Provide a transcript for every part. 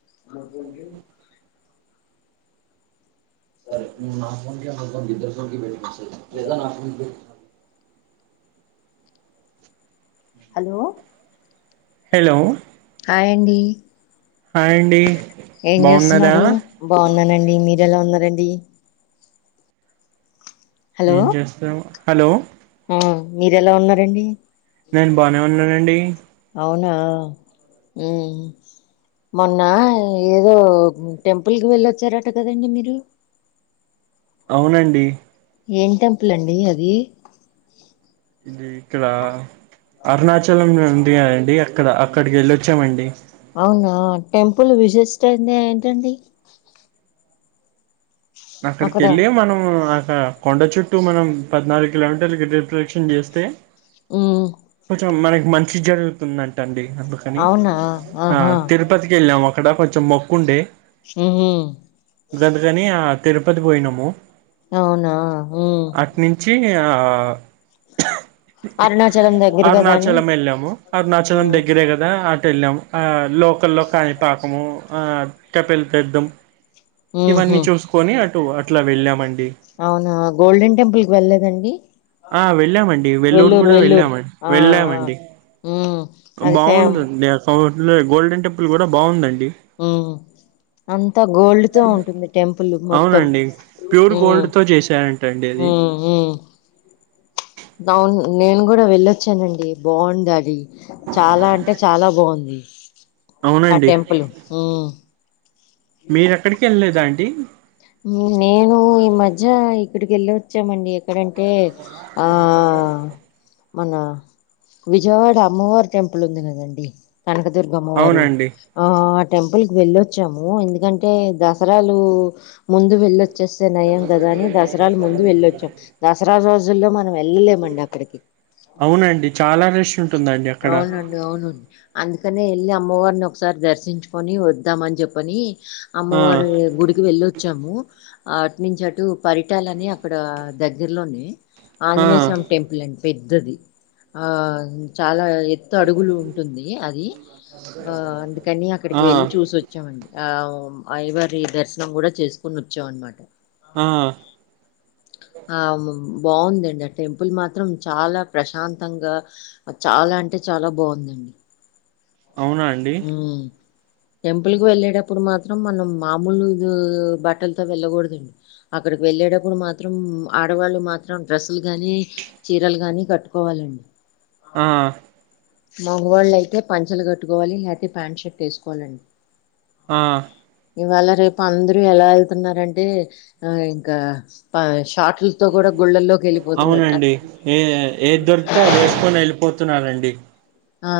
[inaudible] [inaudible] Hello hello హాయ్యండి హాయండి ఏం చేస్తున్నారు బాగున్నానండి మీరెలా ఉన్నారండి ఏం చేస్తాం హలో హ్మ్ మీరెలా ఉన్నారండి నేన్ బానే నున్నానండీ అవునా హు మొన్నా ఏదో టెంపుల్ కి వెళ్ళొచ్చారట కదండి మీరు అవునండి ఏం టెంపుల్ అండి అది ఇ ఇక్కడా అరుణాచలం ఉంది అండి అక్కడ అక్కడికి ఎళ్ళొచ్చామండి అవునా టెంపుల్ విశిష్ట అంది ఏంటండి అక్కడ అక్కడికెళ్లే మనం హు ఒక కొండ చుట్టూ మనం పద్నాలుగు కిలో మీటర్లూ గిరి ప్రదక్షణం చేస్తే ఉమ్ కొంచెం మనకి మంచి జరుగుతుందండి అండి అందుకని అవునా ఆ ఆహా తిరుపతికెళ్ళాము అక్కడ కొంచెం మొబ్బు ఉండే హు హు గందుకని ఆ తిరుపతి పోయినము అవునా హు అట్నుంచి ఆ అరుణాచలం దగ్గర కదా అని అరునాచలం ఎళ్ళాము అరునాచలం ఉమ్ దగ్గరే కదా అటు ఎళ్ళాము ఆ లోకల్లో కాణిపాకం ఆ తపిలితీర్థం ఇవన్నీ ఉహు చూసుకొని అటు అట్లా వెళ్ళామండి అవునా గోల్డెన్ టెంపుల్ కి వెళ్ళ లేదండి ఆ వెళ్ళామండి వెల్లూరు కూడా వెళ్ళామండి ఆ ఆ వెళ్ళామండి ఉమ్ అది ఫేమ్ బాగుందండి గోల్డెన్ టెంపుల్ కూడా బాగుందండి హు అంతా గోల్డ్ తో ఉంటుంది టెంపుల్ మొత్తం అవునండి ప్యూర్ హు గోల్డ్ తో చేశారంటండి అది హు ఉ అవును నేను కూడా వెళ్ళొచ్చానండి బాగుంది అది చాలా అంటే చాలా బాగుంది ఆ అవునండి టెంపుల్ హు మీరెక్కడికి వెళ్ళలేదండి నేను ఈ మధ్య ఇక్కడికి వెళ్ళి వచ్చామండి ఎక్కడంటే ఆ నేను మాట్లాడింది మన విజయవాడ అమ్మవారి టెంపుల్ ఉంది కదండి కనకదుర్గమ్మ వారు అవునండి ఆ టెంపుల్ కి వెళ్ళొచ్చాము ఎందుకంటే దసరాలు ముందు వెళ్ళొ వచ్చేస్తే నయం కదా అని దసరాలు ముందు వెళ్ళొచ్చాం దసరా రోజుల్లో మనం వెళ్ళలేమండి అక్కడికి అవునండి చాలా రష్ ఉంటుందండి అక్కడ అవునుండి అందుకనే వెళ్ళి అమ్మవారిని ఒకసారి దర్శించుకొని వద్దామని చెప్పని ఆ అమ్మవారి గుడికి వెళ్ళొచ్చాము అట్నించటు పరిటాలని అక్కడ దగ్గరలోనే ఆ ఆంజనేయ స్వామి టెంపుల్ అండి పెద్దది ఆ చాలా ఎత్తు పెద్ద అడుగులు ఉంటుంది అది ఆ అందుకని అక్కడికి ఆ వెళ్ళి చూసోచాము వచ్చామండి ఆ అయిగారి దర్శనం కూడా చేసుకొని వొచ్చాం అన్మ మాట ఆ ఆ బాగుందండి ఆ టెంపుల్ మాత్రం చాలా ప్రశాంతంగా చాలా అంటే చాలా బాగుంది అవునా అండి హు టెంపుల్ కు వెళ్ళేటప్పుడు మాత్రం మనం మామూలు బట్టలతో వెళ్ళకూడదు అక్కడికి వెళ్ళేటప్పుడు మాత్రం ఆడవాళ్ళు మాత్రం డ్రెస్సులు గాని చీరలు గానీ కట్టుకోవాలండి ఆ మగవాళ్ళు అయితే పంచలు కట్టుకోవాలి లేకపోతే ప్యాంట్ షర్ట్ వేసుకోవాలండి ఆ ఇవాళ రేపు అందరు ఎలా వెళ్తున్నారంటే ఇంక ప షార్ట్ అవునండి ఏ ఏది దొరికితే అది వేసుకొని వెళ్ళిపోతున్నారండి ఆ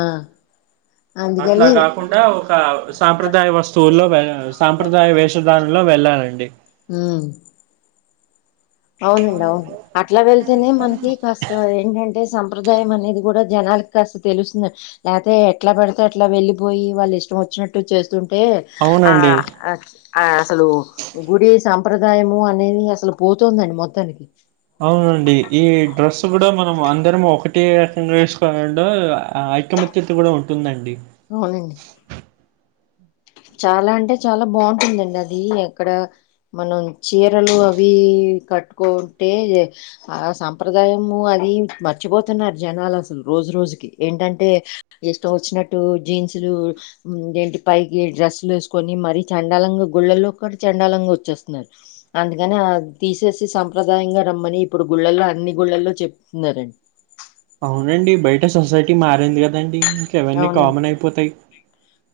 అట్లా అందుకని కాకుండా ఒక సాంప్రదాయ వస్తువుల్లో వెళ్ సాంప్రదాయ వేషధానులో వెళ్ళాలండి అ అవునండి అవును అట్ల వెళ్తేనే మనకి కాస్త ఏంటం అంటే సంప్రదాయం అనేది కూడా జనాలకి కాస్త తెలుస్తుంది అదే ఎట్లా పెడితే అట్లా వెళ్ళిపోయి వాళ్ళు ఇష్టం వచ్చినట్టు చేస్తుంటే ఆ అవునండి ఆ అసలు గుడి సంంప్రదాయము అనేది అసలు పో దండి మొత్తానికి అవునండి ఈ డ్రస్ కూడా మనం అందరం ఒకటి చేేసుకోవాలండం ఐక్య తి కూడా ఉంటుందండి అవునండి చాలా అంటే చాలా బాగుంటుందండి అది ఎక్కడ మనం చీరలు అవి కట్టుకుంటే ఆ సంప్రదాయము అది మర్చిపోతున్నారు జనాలు అసలు రోజు రోజుకి ఏంటంటే ఇష్టం వచ్చినట్టు జీన్సులు ఏంటి పై డ్రెస్లు వేసుకొని మరీ చండాలంగా గుళ్ళల్లో కూడా చండాలంగా వచ్చేస్తున్నారు అందుకని అది తీసేసి సంప్రదాయంగా రమ్మని ఇప్పుడు గుళ్ళల్లో అన్ని గుళ్ళల్లో చెప్తున్నారం అవునండి బయట సొసైటీ మారింది కదండి ఇంక అవన్నీ అవునండి కామన్ అయిపోతాయి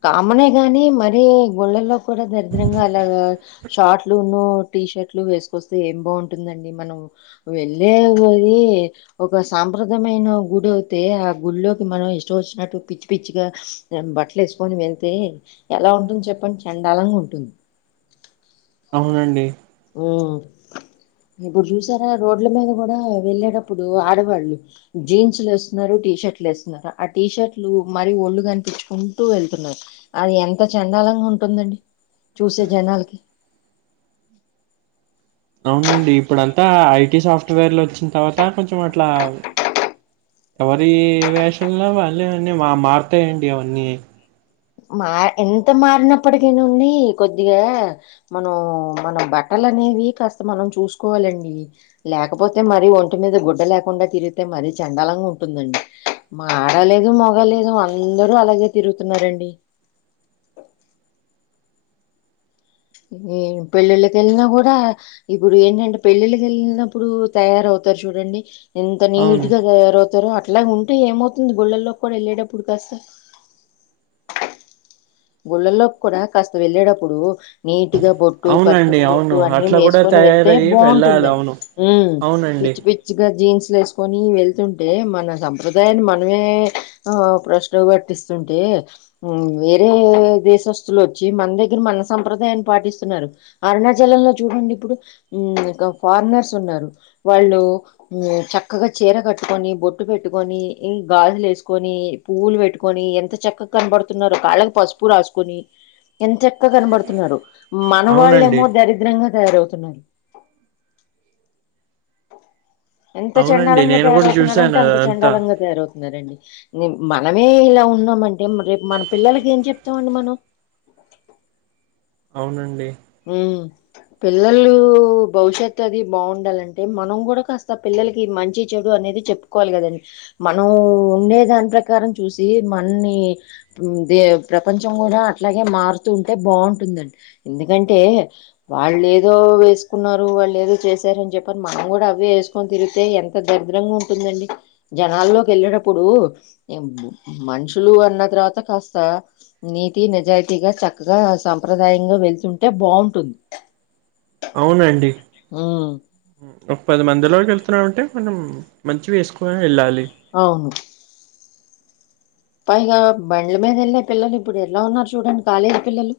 కామనే గాని మరి గుళ్ళల్లో కూడా దరిద్రంగా అలాగా షార్ట్లును టీ షర్ట్లు వేసుకొస్తే ఏం బాగుంటుందండి మనం వెళ్ళే పోది ఒక సాంప్రదయమైన గుడి అవుతే ఆ గుల్లోకి మనం ఇష్టం వచ్చినట్టు పిచ్చి పిచ్చిగా బట్టలు వేసుకొని వెళ్తే ఎలా ఉంటుంది చెప్పండి చండాలంగా ఉంటుంది అవునండి ఉ ఇబ్బుడు చూసారా రోడ్ల మీద కూడా వెళ్ళేటప్పుడు ఆడవాళ్ళు జీన్స్లు వేస్తున్నారు టీ షర్ట్లు వేస్తున్నారు ఆ టీషర్ట్లు మరీ ఒళ్ళు కనిపించుకుంటూ వెళ్తున్నారు అది ఎంత చండాలంగా ఉంటుందండి చూసే జనాలకి అవునండి ఇప్పుడు అంతా ఐటీ సాఫ్ట్వేర్లు వచ్చిన తర్వాత కొంచెం అట్లా ఎవరి వేషంలో వాళ్ళీ అవన్నీ మా మారుతాయండి అవన్నీ మా ఎంత మారినప్పటికేనా నుండి కొద్దిగా మనం మన బట్టలు అనేవి కాస్త మనం చూసుకోవాలండి లేకపోతే మరీ ఒంటి మీద గుడ్డ లేకుండా తిరిగితే మరీ చండాలంగా ఉంటుందండి మారలేదు మొగలేదు అందరూ అలాగే తిరుగుతున్నారండి ఏ పెళ్ళిళ్ళకి వెళ్ళినా కూడా ఇప్పుడు ఏంటంటే పెళ్ళిళ్ళకి వెళ్ళినప్పుడు తయారవుతారు చూడండి ఎంత అవును నీట్గా తయారవుతారో అట్ల ఉంటే ఏమవుతుంది గుళ్ళల్లోకి కూడా వెళ్ళేటప్పుడు కాస్త గుళ్ళల్లోకి కూడా కాస్త వెళ్ళేటప్పుడు నీట్గా బొట్టు కట్టు అవునండి బొట్టు అవును అన్నీ అట్లా కూడా వేసుకొని వెళ్తే తయారయి వెళ్ళాలి బాగుంటుందండి అవును ఉమ్ అవునండి పిచ్చి పిచ్ చ్చగా జీన్స్లు వేసుకొని వెళ్తుంటే మన సంప్రదాయాన్ని మనమే ఆ ప్రశ్న పట్టిస్తుంటే ఎ దే దేశస్తులు వచ్చి మన దగ్గర మన సంప్రదాయాన్ని పాటిస్తున్నారు. అరుణాచలంలో చూడండి ఇప్పుడు ఫారినర్స్ ఉన్నారు, వాళ్ళు చక్కగా చీర కట్టుకొని, బొట్టు పెట్టుకొని, గాజులు ఏసుకొని పువ్వులు పెట్టుకొని ఎంత చక్కగా కనపడుతున్నోరో కాళ్ళకు పసుపు రాసుకొని ఎంత చక్కగా కనబడుతున్నారో. మన వాళ్ళు అవునండి ఏమో దరి ద్రంగా తయారవుతున్నారు. ఎంత అవునండి చండాలంగా నేను కూడా చూసాను తయారవుతున్నారంటే అంత అదంతా చండాలంగా తయారవుతున్నారండి. మనమే ఇలా ఉన్నామంటే రేపు మన పిల్లలకి ఏం చెప్తామండి మనం. అవునండి. హ్ పిల్లలు భవిష్యత్తు అది బాగుండాటే మనం కూడా కాస్త పిల్లలకి మంచి చెడు అనేది చెప్ ప్పుకోవాలి కదండి. మనం ఉండే దాని ప్రకారం చూసి మనన్ని దే ప్రపంచం కూడా అట్లాగే మారుతు ఉంటే బావుంటుందండి. ఎందుకంటే వాళ్ళు ఏదో వేసుకున్నారు, వాళ్ళు ఏదో చేశారని చెప్పని మనం కూడా అవే ఎసు కొని తిరిగితే ఎంత దరిద్రంగా ఉంటుందండి, జనాల్లోకి వెళ్ళేటప్పుడు మనుషులు అన్న తర్వాత కాస్త నీతి నిజాయితీగా చక్కగా సాంప్రదాయంగా వెళ్తుంటే బావుంటుంది. అవునండి. ఒక పది మందిలోకి వెళ్తున్నామంటే మనం మంచివి ఎసుకొని వెళ్ళాలి. అవును. పైగా బండ్ల మీద వెళ్ళే పిల్లలు ఇప్పుడు ఎట్లా ఉన్నారు చూడండి కాలేజీ పిల్లలు.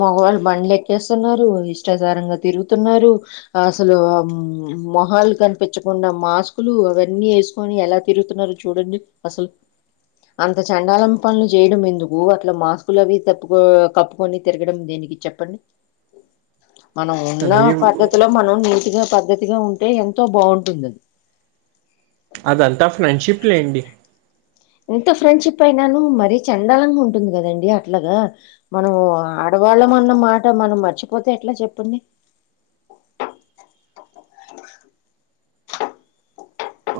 మగవాళ్ళ బండ్లు ఎక్కేస్తున్నారు, ఇష్టాసారంగా తిరుగుతున్నారు. అసలు మొహాలు కనిపించకుండా మాస్కులు అవన్నీ ఎసు ని ఎలా తిరుగుతున్నారో చూడండి అసలు. అంత చండాలం పనులు చేయడం ఎందుకు, అట్లా మాస్కులు అవి తప్పుకో కప్పుకొని తిరగడం దేనికి చెప్పండి. [inaudible] మనం ఉన్న అది పద్ధతిలో మనం నీటిగా పద్ధతిగా ఉంటే ఎంతో బావుంటుందది. అదంతా ఫ్రెండ్షిప్ లేండి. ఎంత ఫ్రెండ్షిప్ అయినను మరీ చండాలంగా ఉంటుంది కదండి అట్లాగా. మనం ఆడవాళ్ళం అన్నమాట మనం మర్చిపోతే ఎట్లా చెప్పండి.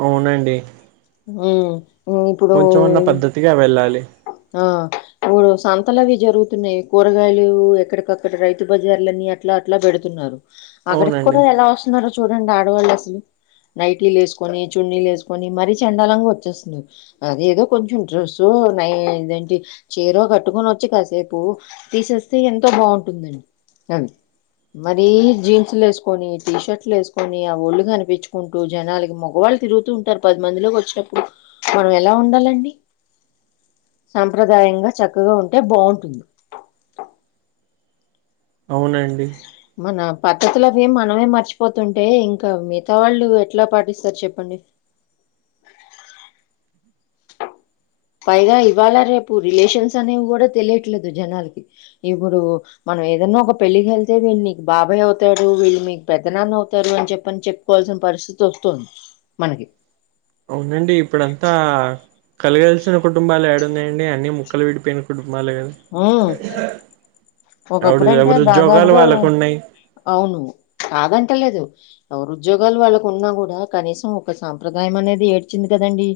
అవునండి. హ్ కొంచం అన్నా పద్ధతిగా వెళ్ళాలి. ఆ ఇప్పుడు సంతలవి జరుగుతున్నాయి, కూరగాయలు ఎక్కడికక్కడ రైతు బజార్లన్నీ అ అట్లా అట్లా పెడుతున్నారు, అక్కడికి అవునండి కూడా ఎలా వస్తున్నారో చూడండి ఆడవాళ్ళు అసలు. నైటీలు ఎసుకొని, చున్నీలు ఎసుకొని మరీ చెండాలంగా వచ్చేస్తున్నరు. అదేదో కొంచం డ్రెస్సో నై ఇదేంటి చీరో కట్టుకొని వచ్చి కాసేపు తీసేస్తే ఎంతో బావుంటుందండి. అది మరీ జీన్స్లు ఎసుకొని, టీ షర్ట్లు ఎసుకొని ఆ ఒళ్ళు కనిపించుకుం టు జనాలకి మగవాళ్ళు తిరుగుతూ ఉంటారు పది మందిలోకి వచ్చినప్పుడు మనం ఎలా ఉండాలండి. సాంప్రదాయంగా చక్కగా ఉంటే బావుంటుంది. అవునండి. మన పద్ధతులవి మనమే మర్చిపోతుంటే ఇంకా మిగతా వాళ్ళు ఎట్లా పాటిస్తారు చెప్పండి. పైగా ఇవవాల రేపు రిలేషన్స్ అనేవి కూడ తెలియట్లేదు జనాలకి ఇప్పుడు మనం ఏదన్నా ఒక పెళ్ళికి ఎళ్తే వీల్ మీక్ బాబాయ్ అవుతాడు. వీల్ మీక్ పెద్ద నాన్న అవుతారు. అన్ చెప్పని చెప్ కోవాల్సిన పరిస్థితి వస్తుంది మనకి. అవునండి ఇప్పుడంతా కలగాల్సిన కుటుంబాలు యాడున్నాయండి, అన్ని ముక్కలు విడిపోయిన కుటుంబాలే కదా. ఉ ఎవడు ఒకప్పుడుంటే ఎవరి ఉద్యోగాలు దాదాపుగా వాళ్ళకు ఉన్నాయి అవును కాదంటలేదు ఎవరు ఉద్యోగాలు వాళ్ళకున్నా కూడ, కనీసం ఒక సాంప్రదాయం అనేది ఏడ్చింది కదండి.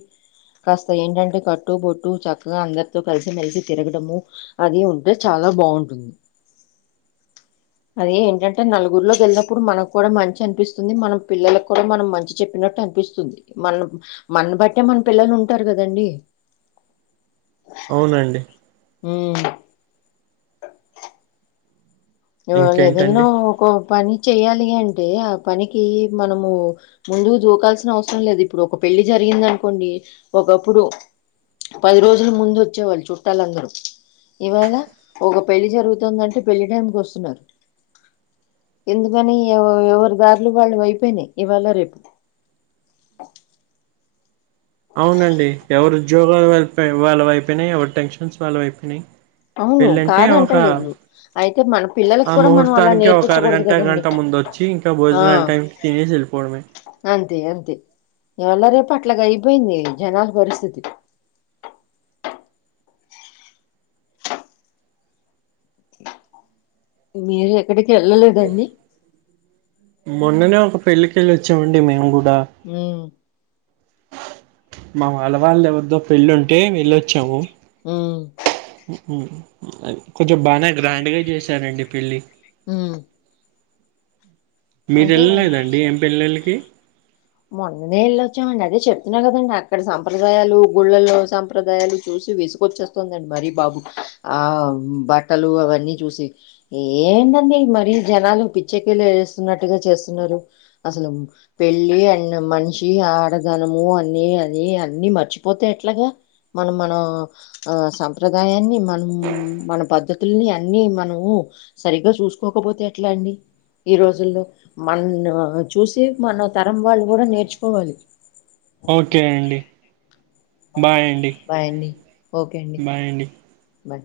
కాస్త ఏంటంటే కట్టుబొట్టు చక్కగా అందరితో కలిసిమెలిసి తిరగడము. అది ఉంటే చాలా బాగుంటుంది. అదే ఏంటంటే నలుగురిలోకి వెళ్ళినప్పుడు మనకు కూడ మంచి అనిపిస్తుంది మన పిల్లలకు కూడ మనం మంచి చెప్పినట్టు అనిపిస్తుంది. మన్ మన బట్టే మన పిల్లలు ఉంటారు కదండి. అవునండి ఉమ్ ఈవాళ ఏదన్నా ఇంకేంటండి ఒక పని చెయ్యాలి అంటే ఆ పనికి మనము ముందుకు దూకాల్సిన అవసరం లేదు. ఇప్పుడు ఒక పెళ్లి జరిగింది అనుకోండి ఒకప్పుడు పది రోజులు ముందు వచ్చేవాళ్ళు చుట్టాలందరూ. ఇవాళ ఒక పెళ్లి జరుగుతుందంటే పెళ్లి టైంకి వస్ తునరు. ఎందుకని ఎవ ఎవరి దారులు వాళ్ళ అయిపోయినయి ఇవాళ రేపు అవునండి ఎవరు ఉద్యోగాలు వాల్ పే వాళ్ళవైపోనయి, ఎవరి టెన్షన్స్ వాళ్ళవైపోనయి. అవును పెళ్ళంటే ఒక కాదంటలేదు అయితే మన పిల్లలకి ఆ కూడా మనం అలా ముహూర్తానికి ఒక నేర్పించకూడదు అరగంట కదండి గంట ముందొచ్చి క ఆ భోజనాల టైమ్కి తినేసి ఏలిపోవడమే. అంతే అంతే ఈవల రేపట్లగ అయిపోయింది జనాల పరిస్థితి మీరు ఎక్కడికి ఎళ్ళలేదా అండి. మొన్ననే ఒక పెళ్ళికి ఎల్లోచ్చామండి మేం కూడ. ఉమ్ మా వాళ్ళవాళ్ళ ఎవరిదో పెళ్ళి ఉంటే వెళ్ళొచ్చాము. ఉ ఉ ఉ అది కొంచం బానే గ్రాండ్గా చేసారండి పెళ్లి. ఉమ్ అంటే మీరెల్లలేదండి ఏం పెళ్ళిళ్లకి? మొన్ననే ఎల్లోచ్చామండి. అదే చెప్తున్నా కదండి అక్కడ సంప్రదాయాలు గుళ్ళలో సంప్రదాయాలు చూసి విసు వచ్చేస్తుందండి మరీ బాబు, ఆ బట్టలు అవన్నీ చూసి. ఎందండి మరీ జనాలు పిచ్చకిీలు ఏస్తున్నట్టుగ చేస్తున్నరు. అసలు పెళ్ళి అ న మనిషి ఆడదనము అన్ని అని అన్ని మర్చిపోతే ఎట్లాగ? మనం మనా ఆ సంప్రదాయాన్ని మనం మన పద్ధతుల్ని అన్ని మనము సరిగ్గా చూసుకోకపోతే ఎట్లా అండి? ఈ రోజుల్లో మన్ను చూసి మన తరం వాళ్ళు కూడ నేర్చుకోవాలి. ఓకే అండి బాయ్ అండి బాయ్ అండి ఓకే బాయ్ అండి. బాయ్